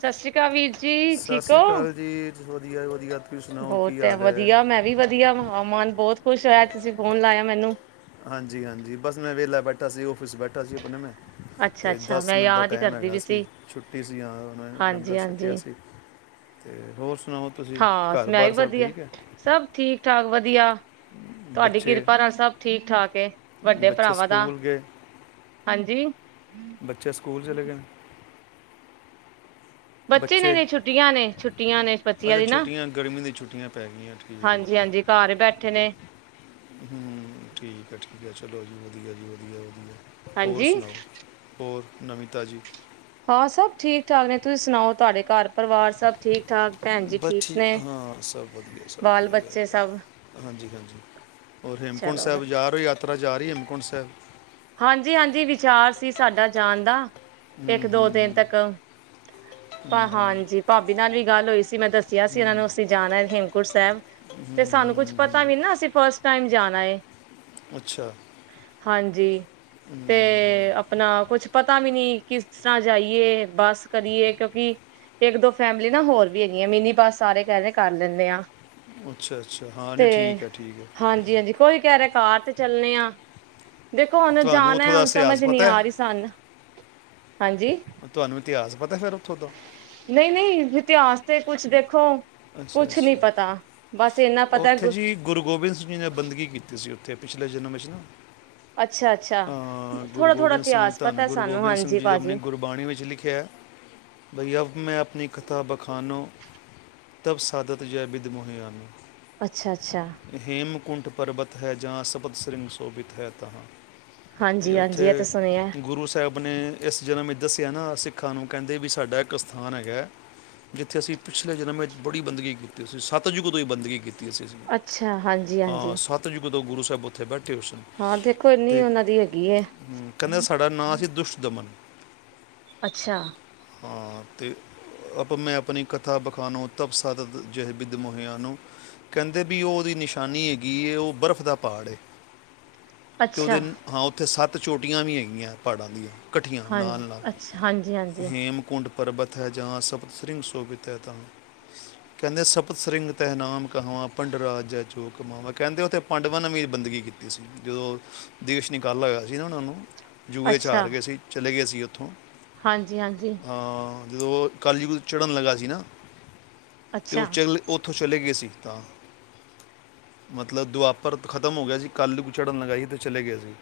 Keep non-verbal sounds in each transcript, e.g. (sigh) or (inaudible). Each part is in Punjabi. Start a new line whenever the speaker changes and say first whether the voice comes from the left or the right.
right: ਸਸ ਰੀ ਕਾਲ ਵੀਰ ਜੀ,
left: ਸਤਿ
right: ਠੀਕ
left: ਸ੍ਰੀ
right: ਹੋ।
left: ਅਕਾਲ ਜੀ ਵਧੀਆ- ਵਧੀਆ। ਤੁਸੀਂ ਸੁਣਾਓ ਕੀ
right: ਬਹੁਤ
left: ਹਾਲ ਹੈ
right: ਵਧੀਆ ਮੈਂ ਵੀ ਵਧੀਆ ਮਨ ਬਹੁਤ ਖੁਸ਼ ਹੋਇਆ ਅਜ ਤੁਸੀਂ ਫੋਨ ਲਾਇਆ ਮੈਨੂੰ
left: ਹਾਂਜੀ- ਹਾਂਜੀ ਬਸ ਮੈਂ ਵਿਹਲਾ ਬੈਠਾ ਸੀ ਔਫਿਸ ਚ ਬੈਠਾ ਸੀ, ਆਪਣੇ ਮੈਂ
right: ਅੱਛਾ
left: ਅਤੇ
right: ਅੱਛਾ
left: ਦਸ
right: ਮੈਂ
left: ਮਿੰਟ ਦਾ
right: ਯਾਦ ਹੀ
left: ਟਾਈਮ
right: ਕਰਦੀ
left: ਹੈਗਾ
right: ਵੀ
left: ਸੀ ਛੁੱਟੀ ਸੀ ਹਾਂ ਮੈਂ ਲੰਗਰ
right: ਹਾਂਜੀ
left: ਛਕਿਆ
right: ਹਾਂਜੀ
left: ਸੀ। ਤੇ ਰੋਜ਼
right: ਹਾਂ, ਮੈ ਵੀ ਵਧੀਆ ਸਭ ਠੀਕ- ਠਾਕ ਵਧੀਆ। ਤੁਹਾਡੀ
left: ਬੱਚੇ
right: ਕਿਰਪਾ ਨਾਲ ਸਭ ਠੀਕ- ਠਾਕ ਏ, ਵੱਡੇ
left: ਬੱਚੇ
right: ਭਰਾਵਾਂ ਦਾ
left: ਸਕੂਲ ਗਏ
right: ਹਾਂਜੀ।
left: ਬੱਚੇ ਸਕੂਲ ਚਲੇ ਗਏ ਨੇ।
right: ਨੇ
left: ਬੱਚੇ
right: ਨੇ ਛੁੱਟੀਆਂ ਨੇ ਛੁੱਟੀਆਂ ਨੇ ਬੱਚਿਆਂ
left: ਅੱਛਾ
right: ਦੀ ਨਾ
left: ਛੁੱਟੀਆਂ ਗਰਮੀ ਦੀ ਛੁੱਟੀਆਂ ਪੈ ਗਈਆਂ, ਠੀਕ ਹੈ
right: ਹਾਂਜੀ ਹਾਂਜੀ ਘਰ ਬੈਠੇ ਨੇ
left: ਹੂੰ ਠੀਕ ਹੈ, ਠੀਕ ਹੈ। ਚਲੋ ਜੀ ਵਧੀਆ ਜੀ, ਵਧੀਆ-ਵਧੀਆ। ਹੋਰ
right: ਹਾਂਜੀ
left: ਸੁਣਾਓ, ਹੋਰ ਨਵਿਤਾ ਜੀ
right: ਹਾਂ ਸਭ ਠੀਕ-ਠਾਕ ਨੇ, ਤੁਸੀਂ ਸੁਣਾਓ ਤੁਹਾਡੇ ਘਰ ਪਰਿਵਾਰ ਸਭ ਠੀਕ ਠਾਕ ਭੈਣ ਜੀ
left: ਬਸ
right: ਨੇ
left: ਠੀਕ ਹਾਂ ਸਭ ਵਧੀਆ ਸਭ
right: ਬਾਲ
left: ਵਧੀਆ,
right: ਬੱਚੇ ਸਭ
left: ਹਾਂਜੀ- ਹਾਂਜੀ ਹੋਰ ਹੇਮਕੁੰਟ
right: ਚਲੋ
left: ਸਾਹਿਬ ਜਾ ਰਹੇ ਹੋ ਜਾ ਉਤਰਾ ਜਾ ਰਹੀ ਐ ਹੇਮਕੁੰਟ ਸਾਹਿਬ।
right: ਹਾਂਜੀ-ਹਾਂਜੀ ਵਿਚਾਰ ਸੀ ਸਾਡਾ ਜਾਣ ਦਾ।
left: ਹੂੰ
right: ਇੱਕ ਦੋ
left: ਹੂੰ
right: ਦਿਨ
left: ਹੂੰ,
right: ਤੱਕ
left: ਹੂੰ ਹੂੰ,
right: ਹਾਂਜੀ ਭਾਬੀ ਨਾਲ ਵੀ ਗੱਲ ਹੋਈ ਸੀ, ਮੈਂ ਦੱਸਿਆ ਸੀ ਇਹਨਾਂ ਨੂੰ ਅਸੀਂ ਜਾਣਾ ਹੇਮਕੁੰਟ ਸਾਹਿਬ
left: ਹੂੰ
right: ਤੇ
left: ਹੂੰ,
right: ਸਾਨੂੰ ਕੁਛ
left: ਹੂੰ,
right: ਪਤਾ ਵੀ
left: ਹੂੰ।
right: ਨਾ ਅਸੀਂ ਫਸਟ ਟਾਈਮ ਜਾਣਾ ਏ।
left: ਅੱਛਾ
right: ਹਾਂਜੀ,
left: ਹੂੰ,
right: ਤੇ
left: ਹੂੰ।
right: ਆਪਣਾ ਕੁੱਛ ਪਤਾ ਸਮਝ ਨੀ ਕਿਸ ਤਰ੍ਹਾਂ ਜਾਈਏ ਬੱਸ ਕਰੀਏ, ਕਿਉਂਕਿ ਇੱਕ ਦੋ ਫੈਮਲੀ ਨਾ ਹੋਰ ਵੀ ਹੈਗੀ ਆ ਮੀਨੀ ਬੱਸ ਸਾਰੇ ਕਹਿ ਰਹੇ ਆ ਕਰ ਲੈਂਦੇ ਆ।
left: ਅੱਛਾ ਅੱਛਾ ਹਾਂ
right: ਤੇ
left: ਨਹੀਂ ਠੀਕ ਹੈ ਠੀਕ ਹੈ
right: ਹਾਂਜੀ- ਹਾਂਜੀ ਕੋਈ ਕਹਿ ਰਿਹਾ ਕਾਰ। ਚੱਲਣੇ ਆ ਦੇ ਕੌਣ
left: ਤੁਹਾਨੂੰ ਉੱਥੋਂ
right: ਜਾਣਾ
left: ਦਾ
right: ਹੁਣ
left: ਇਤਿਹਾਸ
right: ਸਮਝ ਨੀ
left: ਪਤਾ
right: ਆ ਰਹੀ
left: ਹੈ
right: ਸਨ ਹਾਂਜੀ
left: ਤੁਹਾਨੂੰ ਇਤਿਹਾਸ ਪਤਾ ਫਿਰ ਉੱਥੋਂ ਦਾ
right: ਨਹੀਂ ਨਹੀਂ ਜ ਸਤੇ ਕੁਛ ਦੇਖੋ
left: ਅੱਛਾ
right: ਕੁਛ ਨੀ
left: ਅੱਛਾ
right: ਪਤਾ ਬਸ ਇੰਨਾ ਪਤਾ
left: ਉੱਥੇ
right: ਗੁ
left: ਜੀ ਗੁਰੂ ਗੋਬਿੰਦ ਸਿੰਘ ਜੀ ਨੇ ਬੰਦਗੀ ਕੀਤੀ ਸੀ ਅਤੇ ਪਿਛਲੇ ਜਨਮ ਚ ਨਾ
right: ਅੱਛਾ ਅੱਛਾ
left: ਹਾਂ ਗੁਰੂ
right: ਥੋੜਾ ਥੋੜਾ
left: ਗੋਬਿੰਦ ਸਿੰਘ
right: ਇਤਿਹਾਸ
left: ਧੰਨ
right: ਪਤਾ
left: ਗੁਰੂ
right: ਸਾਨੂੰ
left: ਗੋਬਿੰਦ ਸਿੰਘ
right: ਹਾਂਜੀ
left: ਜੀ ਨੇ ਆਪਣੀ
right: ਭਾਜੀ
left: ਗੁਰਬਾਣੀ ਵਿੱਚ ਲਿਖਿਆ ਬਈ ਅਵ ਮੈਂ ਆਪਣੀ ਕਥਾ ਬਖਾਨੋ ਤਬ ਸਾਦਤ ਜੈ ਬਿਦ ਮੁਹਿਆਨ
right: ਅੱਛਾ ਅੱਛਾ
left: ਕੁੁੰਠ ਪਰਵਤ ਹੈ ਜਾਂ ਸਪਤ ਸ੍ਰਿੰਗ ਸ਼ੋਭਿਤ ਹੈ ਤਾਂਹਾ
right: ਹਾਂਜੀ ਹਾਂਜੀ ਇਹ ਤਾਂ ਸੁਣਿਆ
left: ਆਪਣੇ ਇਸ ਜਨਮ ਵਿੱਚ ਦੱਸਿਆ ਨਾ ਸਿੱਖਾਂ ਨੂੰ ਕਹਿੰਦੇ ਵੀ ਸਾਡਾ ਇੱਕ ਸਥਾਨ ਹੈਗਾ ਜਿੱਥੇ ਅਸੀਂ ਪਿਛਲੇ ਜਨਮ ਵਿੱਚ ਬੜੀ ਬੰਦਗੀ ਕੀਤੀ ਸੀ ਸੱਤ ਯੁੱਗ ਤੋਂ ਬੰਦਗੀ ਕੀਤੀ ਸੀ ਅਸੀਂ
right: ਅੱਛਾ ਹਾਂਜੀ
left: ਹਾਂ
right: ਹਾਂਜੀ
left: ਸਤਜੁਗ ਗੁਰੂ ਸਾਹਿਬ ਉਥੇ ਬ
right: ਹਾਂ ਦੇਖੋ ਇੰਨੀ
left: ਤੇ
right: ਉਹਨਾਂ ਦੀ ਹੈਗੀ ਹੈ
left: ਕਹਿੰਦੇ ਸਾਡਾ ਨਾਮ ਸੀ ਦੁਸ਼ਟਦਮਨ
right: ਅੱਛਾ
left: ਹਾਂ ਅਤੇ ਆਪਾਂ ਮੈਂ ਆਪਣੀ ਕਥਾ ਵਿਖਾਨੋ ਉਤਬਸਤਤ ਜਬਿੱਦ ਮੋਹਿਆਂ ਨੂੰ ਕਹਿੰਦੇ ਵੀ ਉਹ ਉਹਦੀ ਨਿਸ਼ਾਨੀ ਹੈਗੀ ਹੈ ਉਹ ਬਰਫ਼ ਦਾ ਪਹਾੜ ਏ ਤੇ
right: ਅੱਛਾ
left: ਉਹਦੇ ਹਾਂ ਉੱਥੇ ਸੱਤ ਚੋਟੀਆਂ ਵੀ ਹੈਗੀਆਂ ਪਹਾੜਾਂ ਦੀਆਂ ਇਕੱਠੀਆਂ ਨਾਲ
right: ਹਾਂਜੀ
left: ਨਾਲ
right: ਅੱਛਾ ਹਾਂਜੀ ਹਾਂਜੀ
left: ਹੇਮਕੁੰਡ ਪਰਬਤ ਹੈ ਜਹਾਂ ਸਪਤਸ੍ਰਿੰ ਸ਼ੋਭਿਤ ਹੈ ਤ ਕਹਿੰਦੇ ਸਪਤਸਿੰਗ ਤਹਿਨਾਮ ਕਹਾਵਾਂ ਭੰਡਰਾ ਜੈਚੋ ਕਮਾਵ ਕਹਿੰਦੇ ਉੱਥੇ ਪਾਂਡਵਾਂ ਨੇ ਵੀ ਬੰਦਗੀ ਕੀਤੀ ਸੀ ਜਦੋਂ ਦੇਸ਼ ਨਿਕਾਲ ਹੋਇਆ ਸੀ ਨਾ ਉਹਨਾਂ ਨੂੰ ਜੂਏ ਚ ਹਾਰ
right: ਅੱਛਾ
left: ਗਏ ਸੀ ਚਲੇ ਗਏ ਸੀ ਉਥੋਂ
right: ਹਾਂਜੀ ਹਾਂਜੀ
left: ਜਦੋਂ ਕਲਯੁਗ ਚੜ੍ਹਨ ਲੱਗਾ ਸੀ ਨਾ ਤੇ ਉਹ
right: ਅੱਛਾ
left: ਚ ਉੱਥੋਂ ਚਲੇ ਗਏ ਸੀ ਤਾਂ ਮਤਲਬ ਦੁਆਪਰ ਖ਼ਤਮ ਹੋ ਗਿਆ ਸੀ ਕੱਲ੍ਹ ਚੜ੍ਹਨ ਲਗਾ ਸੀ ਤੇ ਚਲੇ ਗਏ ਸੀ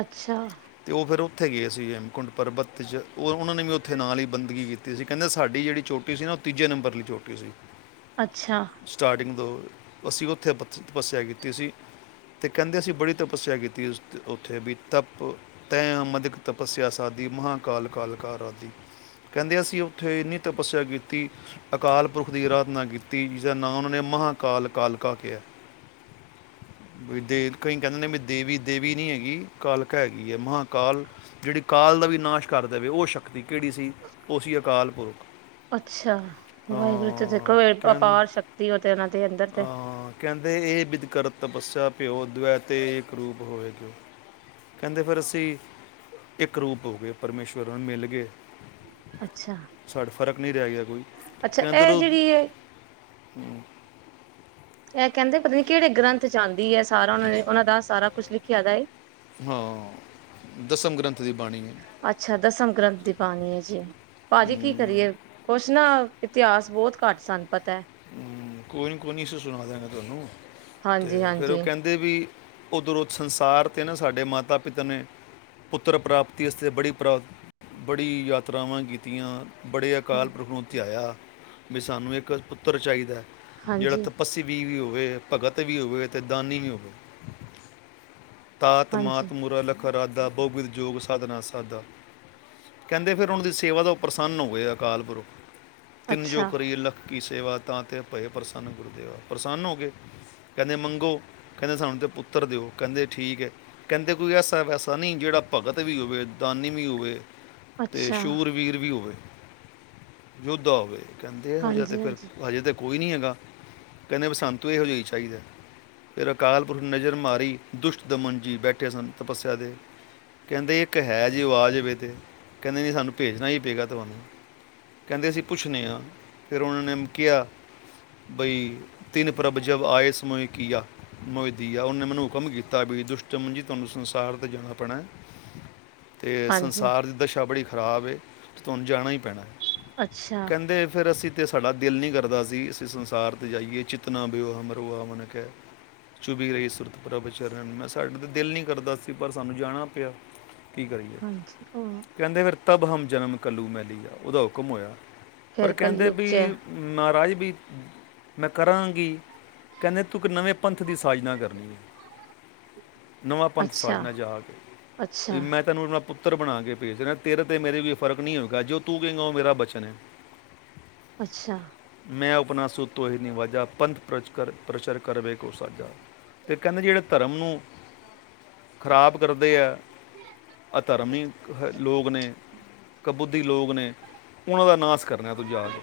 right: ਅੱਛਾ
left: ਤੇ ਉਹ ਫਿਰ ਉੱਥੇ ਗਏ ਸੀ ਹੇਮਕੁੰਡ ਪਰਬਤ ਚ ਉਹਨਾਂ ਨੇ ਵੀ ਉੱਥੇ ਨਾਲ ਹੀ ਬੰਦਗੀ ਕੀਤੀ ਸੀ ਕਹਿੰਦੇ ਸਾਡੀ ਜਿਹੜੀ ਚੋਟੀ ਸੀ ਨਾ ਉਹ ਤੀਜੇ ਨੰਬਰ ਲਈ ਚੋਟੀ ਠ ਜ
right: ਅੱਛਾ
left: ਦੋਂ ਅਸੀਂ ਉੱਥੇ ਤਪੱਸਿਆ ਕੀਤੀ ਸੀ ਅਤੇ ਕਹਿੰਦੇ ਅਸੀਂ ਬੜੀ ਤਪੱਸਿਆ ਕੀਤੀ ਉੱਥੇ ਵੀ ਤਪ ਤੈ ਮਦਿਕ ਤਪੱਸਿਆ ਸਾਧ ਮਹਾਂਕਾਲ ਕਾਲਕਾਰ ਆਦਿ ਕਹਿੰਦੇ ਅਸੀਂ ਉੱਥੇ ਇੰਨੀ ਤਪੱਸਿਆ ਕੀਤੀ ਕਾਲ ਪੁਰਖ ਦੀ ਅਰਾਧਨਾ ਕੀਤੀ, ਜਿਸਦਾ ਨਾਂ ਉਹਨਾਂ ਨੇ ਮਹਾਂਕਾਲ ਕਾਲਕਾ ਕਿਹਾ। ਵੀ, ਦੇਵ ਕਈ ਕਹਿੰਦੇ ਨੇ ਵੀ ਦੇਵੀ- ਦੇਵੀ ਨਹੀਂ ਹੈਗੀ, ਕਾਲਕਾ ਹੈਗੀ ਹੈ। ਮਹਾਂਕਾਲ ਜਿਹੜੀ ਕਾਲ ਦਾ ਵੀ ਨਾਸ਼ ਕਰ ਦੇਵੇ, ਉਹ ਸ਼ਕਤੀ। ਕਿਹੜੀ ਸੀ? ਉਹ ਸੀ ਅਕਾਲ ਪੁਰਖ।
right: ਅੱਛਾ ਵਾਹਿਗੁਰੂ ਤੇ ਦੇਖੋ
left: ਅਹ ਕਹਿੰ-
right: ਅਪਾਰ ਸ਼ਕਤੀ ਉਹ ਤੇ, ਉਹਨਾਂ ਦੇ ਅੰਦਰ ਤੇ।
left: ਅਹ ਕਹਿੰਦੇ ਇਹ ਬਿਦ ਕਰਤ ਤਪੱਸਿਆ ਪਿਓ, ਦਵੈਤੇ, ਇੱਕ ਰੂਪ ਹੋਵੇ, ਕਿਉ ਕਹਿੰਦੇ ਫਿਰ ਅਸੀਂ ਇੱਕ ਰੂਪ ਹੋ ਗਏ, ਪਰਮੇਸ਼ਵਰ ਨੂੰ ਮਿਲ ਗਏ।
right: ਅੱਛਾ
left: ਛਡ ਫ਼ਰਕ ਨਹੀਂ ਰਿਹਾ ਗਿਆ। ਕੋਈ
right: ਅੱਛਾ ਇਹ
left: ਅੰਦਰੋ ਦ
right: ਜਿਹੜੀ ਇਹ ਕਹਿੰਦੇ ਪਤਾ ਨੀ ਕਿਹੜੇ ਗ੍ਰੰਥ ਚ ਆਂਦੀ ਹੈ, ਸਾਰਾ ਉਹਨਾਂ ਨੇ ਉਹਨਾਂ ਦਾ ਸਾਰਾ ਕੁਝ ਲਿਖਿਆ ਦਾ ਏ।
left: ਹਾਂ ਦਸਮ ਗ੍ਰੰਥ ਦੀ ਬਾਣੀ ਹੈ
right: ਅੱਛਾ‌। ਦਸਮ ਗ੍ਰੰਥ ਦੀ ਬਾਣੀ ਹੈ ਜੀ, ਭਾਜੀ ਕੀ
left: ਅਮ,
right: ਕਰੀਏ ਕੁਛ ਨਾ ਇਤਿਹਾਸ ਬਹੁਤ ਘੱਟ ਸਾਨ ਪਤਾ
left: ਹਮ ਕੋਈ ਨਹੀਂ ਕੋਈ ਨਹੀਂੀ ਅਂ ਸੁਣਾ ਦਿਆਂਗੇ ਤੁਹਾਨੂੰ ਤੇ ਫੇਰ, ਉਹ
right: ਹਾਂਜੀ-ਹਾਂਜੀ।
left: ਕਹਿੰਦੇ ਵੀ ਉੱਧਰੋਂ ਸੰਸਾਰ 'ਤੇ ਨਾ ਸਾਡੇ ਮਾਤਾ ਪਿਤਾ ਨੇ ਪੁੱਤਰ ਪ੍ਰਾਪਤੀ ਆਸਤੇ ਬੜੀ ਪ੍ਰਾ, ਬੜੀ ਯਾਤਰਾਵਾਂ ਕੀਤੀਆਂ। ਬੜੇ
right: ਹਾਂ
left: ਅਕਾਲ ਪੁਰਖ ਨੂੰ ਧਿਆਇਆ। ਵੀ ਸਾਨੂੰ ਇੱਕ ਪੁੱ ਉੱਤਰ ਚਾਹੀਦਾ। ਜਿਹੜਾ
right: ਹਾਂਜੀ-ਹਾਂਜੀ
left: ਤਪੱੱਸਸੀ ਵੀ ਵੀ ਹੋ ਹੋਵੇ, ਭਗਤ ਵੀ ਹੋਵੇ ਤੇ, ਦਾਨੀ ਵੀ ਹੋਵੇ। ਤਾਤ, ਮਾਤ, ਮੂਰਲ। ਰਾਦਾ ਬਹੁਗਿਤ ਜੋੋਗ ਸਾਧਨਾ ਸਾਦਾ ਕਹਿੰਦੇ ਫਿਰ, ਉਹਨਾਂ ਦੀ ਸੇਵਾ ਤੋਂ ਪ੍ਰਸੰਨ ਹੋ ਗਏ ਅਕਾਲ ਪੁਰਖ। ਤਿੰਨ ਜੋ
right: ਅੱਛਾ-ਅੱਛਾ
left: ਕਰੀਏ ਲੱਖ ਕੀ। ਤੇਵਾਦ। ਤਾਂ ਤੇ, ਭਏ ਪ੍ਰਸੰਨ ਗੁਰਦੇਵ ਪ੍ਰਸੰਨ ਹੋ ਗਏ, ਕਹਿੰਦੇ ਮੰਗੋ, ਕਹਿੰਦੇ ਸਾਨੂੰ ਤਾਂ ਪੁੱਤਰ ਦਿਓ, ਕਹਿੰਦੇ ਠੀਕ ਹੈ। ਕਹਿੰਦੇ ਕੋਈ ਐਸਾ, ਵੈਸਾ ਨਹੀਂ, ਜਿਹੜਾ ਭਗਤ ਵੀ ਹੋਵੇ, ਦਾਨੀ ਵੀ ਹੋਵੇ। ਤੇ ਸੂਰਵੀਰ ਵੀ ਹੋਵੇ। ਯੋਧਾ ਹੋਵੇ। ਕਹਿੰਦੇ ਇਹੋ ਜਿਹਾ ਤੇ ਫਿਰ।
right: ਹਾਂਜੀ-ਹਾਂਜੀ।
left: ਹਜੇ ਤੇ। ਕੋਈ ਨਹੀਂ ਹੈਗਾ, ਕਹਿੰਦੇ ਵੀ ਸੰੰਤੂ ਇਹੋ ਜਿਹੀ ਚਾਹੀਦਾ ਫਿਰ, ਅਕਾਲ- ਪੁਰਖ ਨਜ਼ਰ ਮਾਰੀ, ਦੁਸ਼ਟ- ਦਮਨ ਜੀ, ਬੈਠੇ ਸਨ। ਤਪੱਸਿਆ 'ਤੇ ਕਹਿੰਦੇ ਇੱਕ ਹੈ ਜੀ, ਓ ਆਜਵੇ ਤੇ, ਕਹਿੰਦੇ ਨਹੀਂ ਸਾਨੂੰ ਭੇਜਣਾ ਹੀ ਪਏਗਾ ਤੁਹਾਨੂੰ, ਕਹਿੰਦੇ ਅਸੀਂ ਪੁੱਛਨੇ ਆ ਫਿਰ ਉਹਨਾਂ ਨੇ ਕਿਹਾ ਬਈ ਤਿੰਨ ਪ੍ਰਭ ਜਬ ਆਏ ਸਮ ਮੋਹੇ ਕੀਆ, ਮੋਹਿ ਦੀਆ, ਉਹਨੇ ਮੈਨੂੰ ਹੁਕਮ ਕੀਤਾ ਬਈ ਦੁਸ਼ਟਦਮਨ ਜੀ, ਤੁਹਾਨੂੰ ਸੰਸਾਰ 'ਤੇ ਜਾਣਾ ਪੈਣਾ। ਤੇ
right: ਹਾਂਜੀ ਹਾਂਜੀ ਹਾਂਜੀ
left: ਸੰਸਾਰ ਦੀ ਦਸ਼ਾ ਬੜੀ ਖ਼ਰਾਬ ਏ। ਤੇ ਤੁਹਾਨੂੰ ਜਾਣਾ ਹੀ ਪੈਣਾ।
right: ਅੱਛਾ
left: ਕਹਿੰਦੇ ਫਿਰ ਅਸੀਂ ਤੇ ਸਾਡਾ ਦਿਲ ਨਹੀਂ ਕਰਦਾ ਸੀ, ਅਸੀਂ ਸੰਸਾਰ 'ਤੇ ਜਾਈਏ, ਚਿਤਨਾ ਬਿਓਹ ਹਮਰੋ ਆਵਨ ਕਹਿ, ਚੁਭੀ ਰਹੀ ਸੁਰਤ ਪ੍ਰਭ ਚਰਨ ਮੈਂ, ਸਾਡੇ ਤਾਂ ਦਿਲ ਨਹੀਂ ਕਰਦਾ ਸੀ, ਪਰ ਸਾਨੂੰ ਜਾਣਾ ਪਿਆ। ਕੀ ਕਰੀਏ,
right: ਹਾਂਜੀ ਉਹ
left: ਕਹਿੰਦੇ ਫਿਰ। ਤਬ ਹਮ ਜਨਮ ਕੱਲੂ ਮੈ ਲਈ ਗਿਆ ਉਹਦਾ ਹੁਕਮ ਹੋਇਆ। ਪਰ
right: ਫੇਰ
left: ਕਹਿੰਦੇ
right: ਕਲਯੁੱਗ ਚ ਐ
left: ਵੀ ਮਹਾਰਾਜ ਬੀ, ਮੈਂ ਕਰਾਂਗੀ ਕਹਿੰਦੇ ਤੂੰ ਕੀ ਨਵੇਂ ਪੰਥ ਦੀ ਸਾਜਨਾ ਕਰਨੀ ਏ ਨਵਾਂ ਪੰਥ ਸਾਜਨਾ, ਜਾ ਕੇ ਤੇ ਮੈਂ
right: ਅੱਛਾ-ਅੱਛਾ-ਅੱਛਾ-ਅੱਛਾ-ਅੱਛਾ।
left: ਤੈਨੂੰ ਰੱਬ ਪੁੱਤਰ ਬਣਾ ਕੇ ਭੇਜ ਰਿਹਾਂ, ਤੇਰੇ ਤੇ ਮੇਰੇ ਵਿ ਫ਼ਰਕ ਨਈ ਹੋਵੇਗਾ ਜੇ ਤੂੰ ਕਹਿੰਗਾ ਉਹ ਮੇਰਾ ਬਚਨ ਐ।
right: ਅੱਛਾ।
left: ਮੈਂ ਉਪਨਾ ਸੁ ਤੋਂਹੇ ਨਿਵਾਜਾ, ਪੰਥ ਪ੍ਰਚ ਪ੍ਰਚਰ ਕਰਵੇ ਕੋ ਸਾਜਾ ਤੇ ਕਹਿੰਦੇ ਜਿਹੜੇ ਧਰਮ ਨੂੰ ਖਰਾਬ ਕਰਦੇ ਹੈ ਅ ਧਰਮ ਹੀ ਲੋਕ ਨੇ, ਕਬੁਧੀ ਲੋਕ ਨੇ, ਉਹਨਾਂ ਦਾ ਨਾਸ ਕਰਨਾ ਤੂ ਜਾ ਕੇ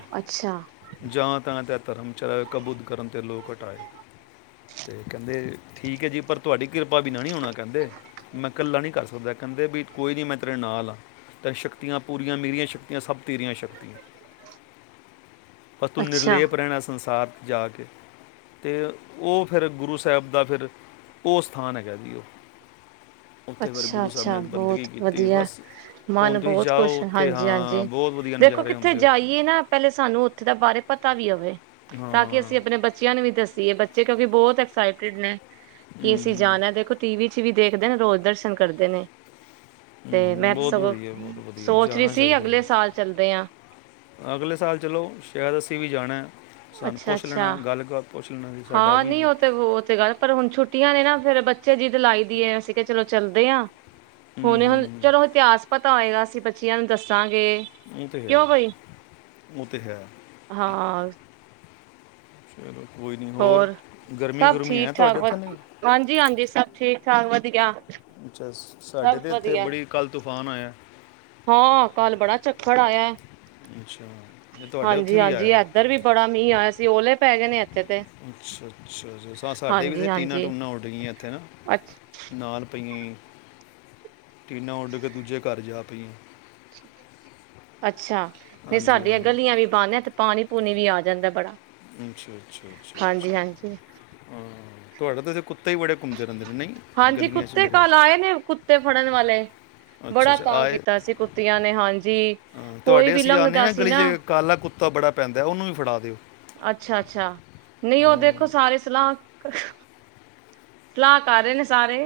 left: ਜਾਂ ਤਾਂ ਤ ਧਰਮ ਚਲਾ ਕਬੂਤ ਕਰਮ ਤ੍ਰਿਲੋਕ ਹਟਾਏ, ਤੇ ਕਹਿੰਦੇ ਠੀਕ ਹੈ ਜੀ ਪਰ ਤੁਹਾਡੀ ਕਿਰਪਾ ਬਿਨਾਂ ਨਹੀਂ ਹੋਣਾ, ਕਹਿੰਦੇ ਮੈਂ ਇਕੱਲਾ ਨਹੀਂ ਕਰ ਸਕਦਾ ਕਹਿੰਦੇ ਵੀ ਕੋਈ ਨਹੀਂ ਮੈਂ ਤੇਰੇ ਨਾਲ ਹਾਂ ਤ ਸ਼ਕਤੀਆਂ ਪੂਰੀਆਂ ਮੇਰੀਆਂ ਸ਼ਕਤੀਆਂ ਸਭ ਤੇਰੀਆਂ ਸ਼ਕਤੀਆਂ ਪਰ ਤੁ ਨਿਰਲੇਪ ਰਹਿਣਾ ਸੰਸਾਰ ਜਾ ਕੇ, ਤੇ ਉਹ ਫਿਰ ਗੁਰੂ ਸਾਹਿਬ ਦਾ ਫਿਰ ਉਹ ਸਥਾਨ ਹੈਗਾ ਜੀ ਉਹ ਉੱਥੇ ਫਿਰ
right: ਅੱਛਾ
left: ਗੁਰੂ ਸਾਹਿਬ ਨੇ
right: ਅੱਛਾ
left: ਬੰਦਗੀ
right: ਬਹੁਤ
left: ਕੀਤੀ
right: ਵਧੀਆ
left: ਬਸ ਹੁਣ
right: ਮਨ
left: ਤੁਸੀਂ
right: ਬਹੁਤ
left: ਜਾਓ
right: ਖੁਸ਼ ਏ,
left: ਉੱਥੇ
right: ਹਾਂਜੀ
left: ਹਾਂ
right: ਹਾਂਜੀ
left: ਬਹੁਤ ਵਧੀਆ
right: ਦੇਖੋ
left: ਨਜ਼ਾਰੇ
right: ਕਿੱਥੇ
left: ਹੁੰਦੇ ਉੱਥੇ
right: ਜਾਈਏ ਨਾ ਪਹਿਲੇ ਸਾਨੂੰ ਉੇਥੇ ਦੇ ਬਾਰੇ ਪਤਾ ਵੀ ਹੋਵੇ
left: ਹਾਂ
right: ਤਾਂ ਕਿ
left: ਹਮ,
right: ਅਸੀਂ ਆਪਣੇ ਬੱਚਿਆਂ ਨੂੰ ਵੀ ਦਸੀਏ ਬੱਚੇ ਕਿਉਂਕਿ ਬਹੁਤ ਐਕਸਾਈਟਿਡ ਨੇ ਕੀ ਅਸੀਂ
left: ਹਮ,
right: ਜਾਣਾ ਐ, ਦੇਖੋ ਟੀ ਵੀ ਟੀ ਵੀ ਦੇਖਦੇ ਨੇ ਰੋਜ਼ ਦਰਸ਼ਨ ਕਰਦੇ ਨੇ ਤੇ ਮੈਂ
left: ਬਹੁਤ
right: ਸਗੋਂ
left: ਵਧੀਆ ਬਹੁਤ ਵਧੀਆ
right: ਸੋਚ ਰਹੀ
left: ਜਾਣਾ
right: ਸੀ
left: ਚਾਹੀਦਾ
right: ਅਗਲੇ
left: ਹੈ,
right: ਸਾਲ ਚੱਲਦੇ ਆ
left: ਅਗਲੇ ਸਾਲ ਚਲੋ ਸ਼ਾਇਦ ਅਸੀਂ ਵੀ ਜਾਣਾ ਐ - ਸਾਨੂੰ
right: ਅੱਛਾ
left: ਪੁੱਛ ਲੈਣਾ
right: ਅੱਛਾ
left: ਗੱਲ ਪੁੱਛ ਲੈਣਾ ਜੀ ਸਾਡਾ
right: ਹਾਂ
left: ਵੀ
right: ਨਹੀਂ
left: ਹਮ,
right: ਉਹ ਤੇ ਉਹ ਤੇ ਗੱਲ ਐ, ਪਰ ਹੁਣ ਛੁੱਟੀਆਂ ਨੇ ਨਾ ਫਿਰ ਬੱਚੇ ਜਿਦ ਲਾਈ ਅਸੀਂ ਕਿਹਾ ਚਲੋ ਚੱਲਦੇ ਹਾਂ
left: ਹਮ,
right: ਹੁਣੇ ਹੁਣ ਚਲੋ
left: ਹਮ,
right: ਇਤਿਹਾਸ ਪਤਾ ਹੋਏਗਾ ਅਸੀਂ ਬੱਚੀਆਂ ਨੂੰ ਦੱਸਾਂਗੇ ਕੇ,
left: ਉਹ ਤੇ ਹੈ
right: ਕਿਉਂ ਬਈ
left: ਉਹ ਤੇ ਹੈ
right: ਹਾਂ
left: ਚਲੋ ਕੋਈ ਨਹੀਂ
right: ਹੋਰ
left: ਗਰਮੀ
right: ਸਭ
left: ਗਰਮੀ
right: ਠੀਕ
left: ਹੈ
right: ਠਾਕ
left: ਤੁਹਾਡੇ
right: ਬਸ,
left: ਇੱਥੇ ਨਹੀਂ
right: ਹਾਂਜੀ ਹਾਂਜੀ ਸਭ ਠੀਕ ਸਮਾਨ ਵਧ ਗਿਆ।
left: ਅੱਛਾ ਸਾਡੇ ਤੇ ਇੱਥੇ, ਬੜੀ ਕੱਲ ਤੂਫਾਨ ਆਇਆ
right: ਕਲ ਬੜਾ ਚੱਖੜ ਆਇਆ ਐ।
left: ਅੱਛਾ ਇਹ ਤੁਹਾਡੇ
right: ਹਾਂਜੀ
left: ਉੱਥੇ ਵੀ
right: ਹਾਂਜੀ
left: ਆਇਆ
right: ਏਧਰ ਵੀ ਬੜਾ ਮੀਂਹ ਆਇਆ ਸੀ ਓਲੇ ਪੈ ਗਏ ਨੇ-ਏ
left: ਅੱਛ ਅੱਛ ਸ ਸਾਡੇ ਵੀ
right: ਹਾਂਜੀ
left: ਇਥ ਟੀਨਾਂ
right: ਹਾਂਜੀ
left: ਟੂਨਾਂ ਉੱਡ ਗਈਆਂ ਇੱਥੇ ਨਾ
right: ਅੱਛ
left: ਨਾਲ ਪਈ ਟੀਨਾ ਉੱਡ ਕੇ ਦੂਜੇ ਘਰ ਜਾ ਪਈਆਂ
right: ਅੱਛਾ ਨਹੀਂ
left: ਹਾਂਜੀ
right: ਸਾਡੀਆਂ
left: ਹਾਂਜੀ
right: ਗਲੀਆਂ ਵੀ ਬਾਹ ਤੇ (inaudible) ਪਾਨੀ ਪੂਨੀ ਵੀ ਆ ਜਾਂਦਾ ਬੜਾ
left: ਅੱਛਾ ਅੱਛਾ ਅੱਛਾ
right: ਹਾਂਜੀ ਹਾਂਜੀ
left: ਅੱਛਾ ਤੁਹਾਡਾ ਤਾਂ ਇ ਕੁ
right: ਹਾਂਜੀ ਕੁੱਤੇ
left: ਮੇਰੇ
right: ਕੱਲ ਆਏ ਨੇ ਕੁੱਤੇ ਫੜਨ ਵਾਲੇ
left: ਅੱਛਾ
right: ਬੜਾ
left: ਅੱਛਾ
right: ਤੰਗ
left: ਆਏ
right: ਕੀਤਾ ਸੀ ਕੁੱ ਕੁੱਤਿਆ ਨੇ ਹਾਂਜ ਜੀ
left: ਹਾਂ,
right: ਕੋਈ
left: ਤੁਹਾਡੇ
right: ਵੀ
left: ਅਸੀਂ ਆਨੇ
right: ਲੰਘਦਾ ਸੀ
left: ਗਲੀ
right: ਨਾ
left: 'ਚ ਕਾਲਾ ਕੁੱਤਾ ਬੜਾ ਪੈਂਦਾ ਹੈ, ਉਹਨੂੰ ਵੀ ਫੜਾ ਦਿਓ
right: ਅੱਛਾ ਅੱਛਾ ਨਹੀਂ ਉਹ ਦੇਖੋ
left: ਹਮ,
right: ਸਾਰੇ ਸਲਾਹ (inaudible) ਸਲਾਹ ਕਰ ਰਏ ਨੇ ਸਾਰੇ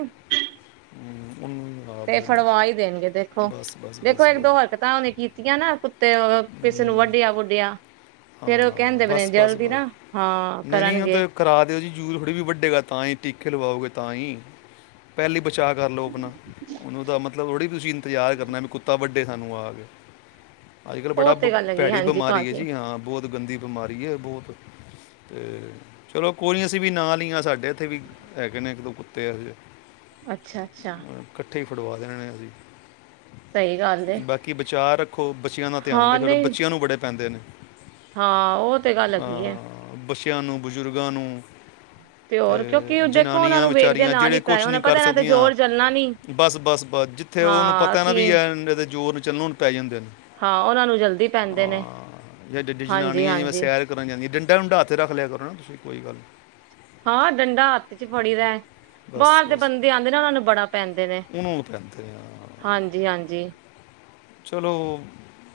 left: ਹਮ, ਉਹਨੂੰ ਵੀ ਆ
right: ਤੇ
left: ਬਸ
right: ਫੜਵਾ ਹੀ ਦੇਨਗੇ ਦੇਖੋ
left: ਬਸ ਬਸ
right: ਦੇਖੋ
left: ਬਸ
right: ਇੱਕ
left: ਬਸ
right: ਦੋ ਹਰਕਤਾਂ ਉਹਨੇ ਕੀਤੀਆਂ ਨਾ ਕੁ ਤੇ ਉਹ ਕਿਸੇ ਨੂੰ
left: ਹਮ,
right: ਵੱਢਿਆ ਵੁੱਡਿਆ
left: ਹਾਂ ਹਾਂ ਬਸ ਬਸ ਬਸ
right: ਹਾਂ
left: ਨਹੀਂ ਨਹੀਂ ਉਹ
right: ਕਰਨਗੇ
left: ਤੇ ਕਰਾ ਦਿਓ ਜੀ ਜ਼ਰੂਰੀ ਥੋੜੀ ਵੀ ਵੱਡੇਗਾ ਤਾਂ ਹੀ ਟੀਕੇ ਲਵਾਓਗੇ ਤਾਂ ਹੀ ਪਹਿਲੀ ਬੱ ਚਾ ਕਰ ਲਓ ਆਪਨਾ ਹੁਨ ੳਦਾ ਮਤਲਬ ਥੋੜ੍ਹੀ ਵੀ ਤੁਸੀਂ ਇੰਤਜ਼ਾਰ ਕਰਨਾ ਵੀ ਕੁੱਤਾ ਵੱਡ ਬਡੇ ਸਾਨੂੰ ਆ ਗਏ (inaudible) ਅੱਜ ਕੱਲ੍ਹ ਬੜਾ
right: ਉਹ ਤੇ ਗੱਲ ਹੈਗੀ
left: ਭੈੜੀ
right: ਹਾਂਜੀ
left: ਬਿਮਾਰੀ ਏ
right: ਭਾਜੀ
left: ਜੀ ਹਾਂ ਬਹੁਤ ਗੰਦੀ ਬਿਮਾਰੀ ਏ ਬਹੁਤ ਤੇ ਚਲੋ ਕੋਈ ਨੀ ਅਸੀਂ ਵੀ ਨਾਲ ਈਆਂ ਸਾਡ ਇੱਥੇ ਵੀ ਹੈਗੇ ਨੇ ਇੱਕ ਦੋ ਕੁੱ ਅਤੇ ਹ (inaudible)
right: ਅੱਛਾ ਅੱਛਾ
left: ਇਥੇ ਹੀ ਫੜਵਾ ਦੇਣੇ ਨੇ ਅਸੀਂ
right: ਸਹੀ ਗੱਲ ਏ
left: ਬਾਕੀ ਬਚਾਅ ਰੱਖੋ ਬੱਚਿਆਂ ਦਾ ਧਿਆਨ ਤੇ
right: ਹਾਂ
left: ਕਰੋ
right: ਨਹੀਂ
left: ਬੱਚਿਆਂ ਨੂੰ ਬੜੇ ਪੈਂਦੇ ਨੇ
right: ਹਾਂ ਉਹ ਤੇ ਗੱਲ ਹਗੀ ਏ
left: ਅਹ ਬੱਚਿਆਂ ਨੂੰ ਬਜ਼ੁਰਗਾਂ ਨੂੰ ਤੇ
right: ਹੋਰ ਕਿਉਂਕਿ ਦੇਖੋ ਉਹਨਾਂ
left: ਜਨਾਨੀਆਂ
right: ਨੂੰ ਵੇਖਦੇ
left: ਵਿਚਾਰੀਆਂ
right: ਨਾਲ
left: ਜਿਹੜੇ
right: ਹੀ ਪੈ
left: ਕੁਛ ਨਹੀਂ
right: ਉਹਨਾਂ
left: (unintelligible) ਕਰ
right: ਪਤਾ ਇਹਨਾਂ ਤੇ
left: ਸਕਦੀਆਂ
right: ਜ਼ੋਰ ਚੱਲਣਾ ਨੀ
left: ਬਸ ਬਸ ਬਸ ਜਿੱਥੇ ਉਹਨੂੰ
right: ਹਾਂ
left: ਪਤਾ ਨਾ ਵੀ
right: ਅਸੀਂ
left: ਇਹਦੇ ਜ਼ੋਰ ਚੱਲਣ ਪੈ ਜਾਂਦੇ ਨੇ (inaudible)
right: ਹਾਂ ਉਨਾਂ ਨੂੰ ਜਲਦੀ ਪੈਂਦੇ ਨੇ
left: ਵਡੀ
right: ਹਾਂਜੀ
left: ਜਨਾਨੀਆਂ ਜਿਵੇ
right: ਹਾਂਜੀ
left: ਸੈਰ ਕਰਨ ਡੰਡਾ ਢੂੰਡਾ ਹਥ ਰੱਖ ਲਿਆ ਕਰੋ ਨਾ ਤੁਸੀ ਕੋਈ ਗੱਲ ਨਹੀਂ
right: ਹਾਂ ਡੰਡਾ ਹੱਥ ਚ ਫੜੀ ਦਾ
left: ਬਸ
right: ਬਾਹਰ ਦੇ
left: ਬਸ
right: ਬੰਦੇ ਆਉਂਦੇ ਨਾ ਉਹਨਾਂ ਨੂੰ ਬੜਾ ਪੈਂਦੇ ਨੇ
left: ਉਹਨੂੰ ਨੂੰ ਪੈਂਦੇ ਨੇ ਹਾਂ।
right: ਹਾਂਜੀ ਹਾਂਜੀ
left: ਚਲੋ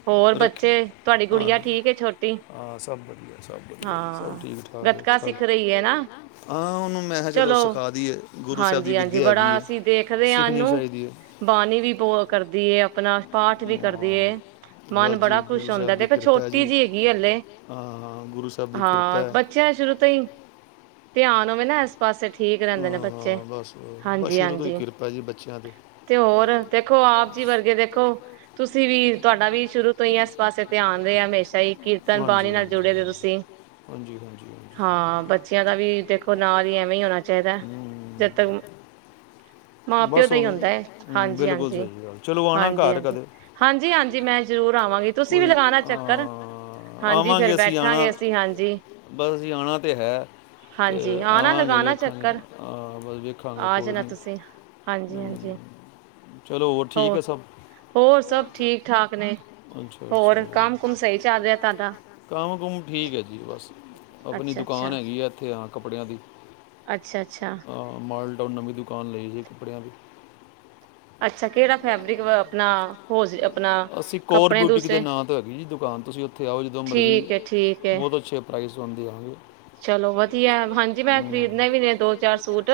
right: ਹੋਰ
left: ਰੱਖੀ
right: ਬੱਚੇ ਤੁਹਾਡੀ
left: ਹਾਂ
right: ਗੁੜੀਆਂ ਠੀਕ ਠੀਕ ਹੈ ਛੋਟੀ
left: ਹਾਂ ਸਭ ਵਧੀਆ ਸਭ ਵਧੀਆ ਜੀ ਸਭ
right: ਹਾਂ
left: ਠੀਕ ਠਾਕ ਹੈ
right: ਗਤਕਾ
left: ਚਲ
right: ਸਿੱਖ ਰਹੀ ਹੈ ਨਾ
left: ਹਾਂ ਉਹਨੂੰ ਮੈਂ ਕਿਹਾ
right: ਚਲੋ
left: ਸਿਖਾ ਦਈਏ ਗੁਰੂ ਸਾਹਿਬ ਦੀ
right: ਹਾਂਜੀ ਹਾਂਜੀ
left: ਵਿੱਦਿਆ
right: ਬੜਾ
left: ਹੈਗੀ ਹੈ
right: ਅਸੀਂ ਦੇਖਦੇ ਹਾਂ
left: ਸਿੱਖਣੀ
right: ਇਹਨੂੰ
left: ਚਾਹੀਦੀ ਹੈ
right: ਬਾਣੀ ਵੀ ਬਹੁਤ ਕਰਦੀ ਹੈ ਆਪਣਾ ਪਾਠ ਵੀ ਕਰਦੀ ਹੈ
left: ਹਾਂ, ਵਾਹ
right: ਮਨ
left: ਜੀ
right: ਬੜਾ
left: ਗੁਰੂ
right: ਖੁਸ਼ ਹੁੰਦਾ
left: ਸਾਹਿਬ ਦੀ
right: ਦੇਖੋ
left: ਕਿਰਪਾ ਹੈ
right: ਛੋਟੀ
left: ਜੀ
right: ਜਿਹੀ ਹੱਲਲੇ
left: ਹਾਂ ਗੁਰੂ ਸਾਹਿਬ ਦੀ ਕਿਰਪਾ
right: ਹਾਂ
left: ਹੈ
right: ਬੱਚਿਆਂ ਸ਼ੁਰੂ ਤੋਂ ਹੀ ਧਿਆਨ ਮ ਨਾ (unintelligible) ਪਾਸੇ ਠੀਕ ਰਹਿੰਦੇ ਨੇ ਬੱਚੇ
left: ਹਾਂ, ਬਸ ਬਸ
right: ਹਾਂਜੀ
left: ਸ਼ੁਰੂ ਤੋਂ ਹੀ
right: ਹਾਂਜੀ
left: ਕਿਰਪਾ ਜੀ ਬੱਚਿਆਂ
right: ਤੇ ਹੋਰ ਦੇਖੋ ਆਪ ਜੀ ਵਰਗੇ ਦੇਖੋ ਤੁਸੀਂ ਵੀ ਵੀ ਸ਼ੁਰੂ ਤੋਂ ਹੀ ਇਸ ਪਾਸੇ ਧਿਆਨ ਦੇ ਆ ਹਮੇਸ਼ਾ ਹੀ ਕੀਰਤਨ ਬਾਣੀ
left: ਹਾਂਜੀ,
right: ਨਾਲ
left: ਹਾਂਜੀ।
right: ਜੁੜੇ ਹੋ ਤੁਸੀਂ
left: ਹਾਂਜੀ ਹਾਂਜੀ ਹਾਂਜੀ
right: ਹਾਂ ਬੱਚਿਆਂ ਦਾ ਵੀ ਦੇਖੋ ਨਾ ਹੀ ਐਵੇਂ ਹੀ ਹੋਣਾ ਚਾਹੀਦਾ ਜਦ
left: ਚਾਹੀਦਾ ਹਮ,
right: ਤੱਕ ਮਾਂ ਪਿਓ
left: ਬਸ
right: ਦਾ ਹੀ
left: ਹੁਣ
right: ਹੁੰਦਾ ਹੈ
left: ਹਮ,
right: ਹਾਂਜੀ
left: ਬਿਲਕੁਲ
right: ਹਾਂਜੀ
left: ਸਹੀ ਗੱਲ ਚਲੋ ਆਣਾ
right: ਹਾਂਜੀ
left: ਘਰ
right: ਹਾਂਜੀ
left: ਕਦੇ
right: ਹਾਂਜੀ ਹਾਂਜੀ ਮੈਂ ਜ਼ਰੂਰ ਆਵਾਂਗੀ ਤੁਸੀਂ ਵੀ
left: ਕੋਈ
right: ਲਗਾਉਣਾ ਚੱਕਰ
left: ਅਹ,
right: ਹਾਂਜੀ ਫੇਰ
left: ਆਵਾਂਗੇ ਅਸੀਂ ਆਣਾ
right: ਬੈਠਾਂਗੇ ਅਸੀਂ ਹਾਂਜੀ
left: ਬਸ ਅਸੀਂ ਆਣਾ ਤੇ ਹੈ ਤੇ
right: ਹਾਂਜੀ
left: ਆਵਾਂਗੇ ਜ਼ਰੂਰ
right: ਆ ਨਾ
left: ਆਵਾਂਗੇ
right: ਲਗਾਣਾ
left: ਵੇਖਾਂਗੇ
right: ਚੱਕਰ
left: ਹਾਂ, ਬਸ ਵੇਖਾਂਗੇ
right: ਆ
left: ਕੋਈ
right: ਜਾਣਾ
left: ਨਹੀਂ
right: ਤੁਸੀਂ
left: ਹਾਂਜੀ
right: ਹਾਂਜੀ ਹਾਂਜੀ ਹੋਰ ਹੋਰ ਸਭ ਠੀਕ ਠਾਕ ਨੇ
left: ਅਛਾ
right: ਹੋਰ
left: ਅੱ
right: ਕੰਮ ਕੁਮ ਸਹੀ ਚੱਲ ਰਿਹਾ ਤੁਹਾਡਾ
left: ਕੰਮ ਕੁਮ ਠੀਕ ਹੈ ਜੀ ਬਸ ਆਪਣੀ
right: ਅੱਛਾ
left: ਦੁਕਾਨ
right: ਅੱਛਾ
left: ਹੈਗੀ ਆ ਇੱਥੇ ਆ (unintelligible) ਕੱਪੜਿਆਂ ਦੀ
right: ਅੱਛਾ ਅੱਛਾ
left: ਹਾਂ, ਮਾਲ ਨਵੀਂ ਦੁਕਾਨ ਲਈ ਸੀ ਕੱਪੜਿਆਂ ਦੀ
right: ਅੱਛਾ ਕਿਹੜਾ ਫੈਬਰਿਕ ਵ ਆਪਣਾ ਹੋ ਆਪਣਾ
left: ਅਸੀਂ ਕੋਰ
right: ਕੱਪੜੇ
left: ਬਿਊਟੀਕ ਦੇ
right: ਦੂਸਰੇ
left: ਨਾਂ ਤੇ ਹੈਗੀ ਜੀ ਦੁਕਾਨ ਤੁਸੀਂ ਉੱਥੇ ਆਓ ਜਦੋਂ ਮਰਜ਼ੀ
right: ਠੀਕ ਹੈ ਠੀਕ ਹੈ
left: ਬਹੁਤ ਅੱਛੇ ਪ੍ਰਾਈਜ਼ ਦੀਾਂਗੇ
right: ਚਲੋ ਵਧੀਆ ਹਾਂਜੀ ਮੈਂ ਖਰੀਦਣੇ ਵੀ
left: (unintelligible)
right: ਨੇ ਦੋ ਚਾਰ ਸੂਟ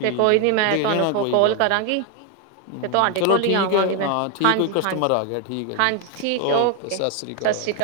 right: ਤੇ ਕੋਈ ਨੀ ਮੈਂ
left: ਦੇ
right: ਤੁਹਾਨੂੰ
left: ਜਾਣਾ
right: ਫੋ
left: ਕੋਈ
right: ਕੋਲ
left: ਗੱਲ
right: ਕਰਾਂਗੀ ਤੇ
left: ਹਮ
right: ਤੁਹਾਡੇ
left: ਚਲੋ
right: ਕੋਲ ਹੀ
left: ਠੀਕ ਹੈ
right: ਆਵਾਂਗੀ ਮੈਂ
left: ਹ ਠੀਕ ਕੋਈ
right: ਹਾਂਜੀ
left: ਕਸਟਮਰ
right: ਹਾਂਜੀ
left: ਆ ਗਿਆ ਠੀਕ ਹੈ ਜੀ ਓਕੇ ਸਤਿ ਸ਼੍ਰੀ ਅਕਾਲ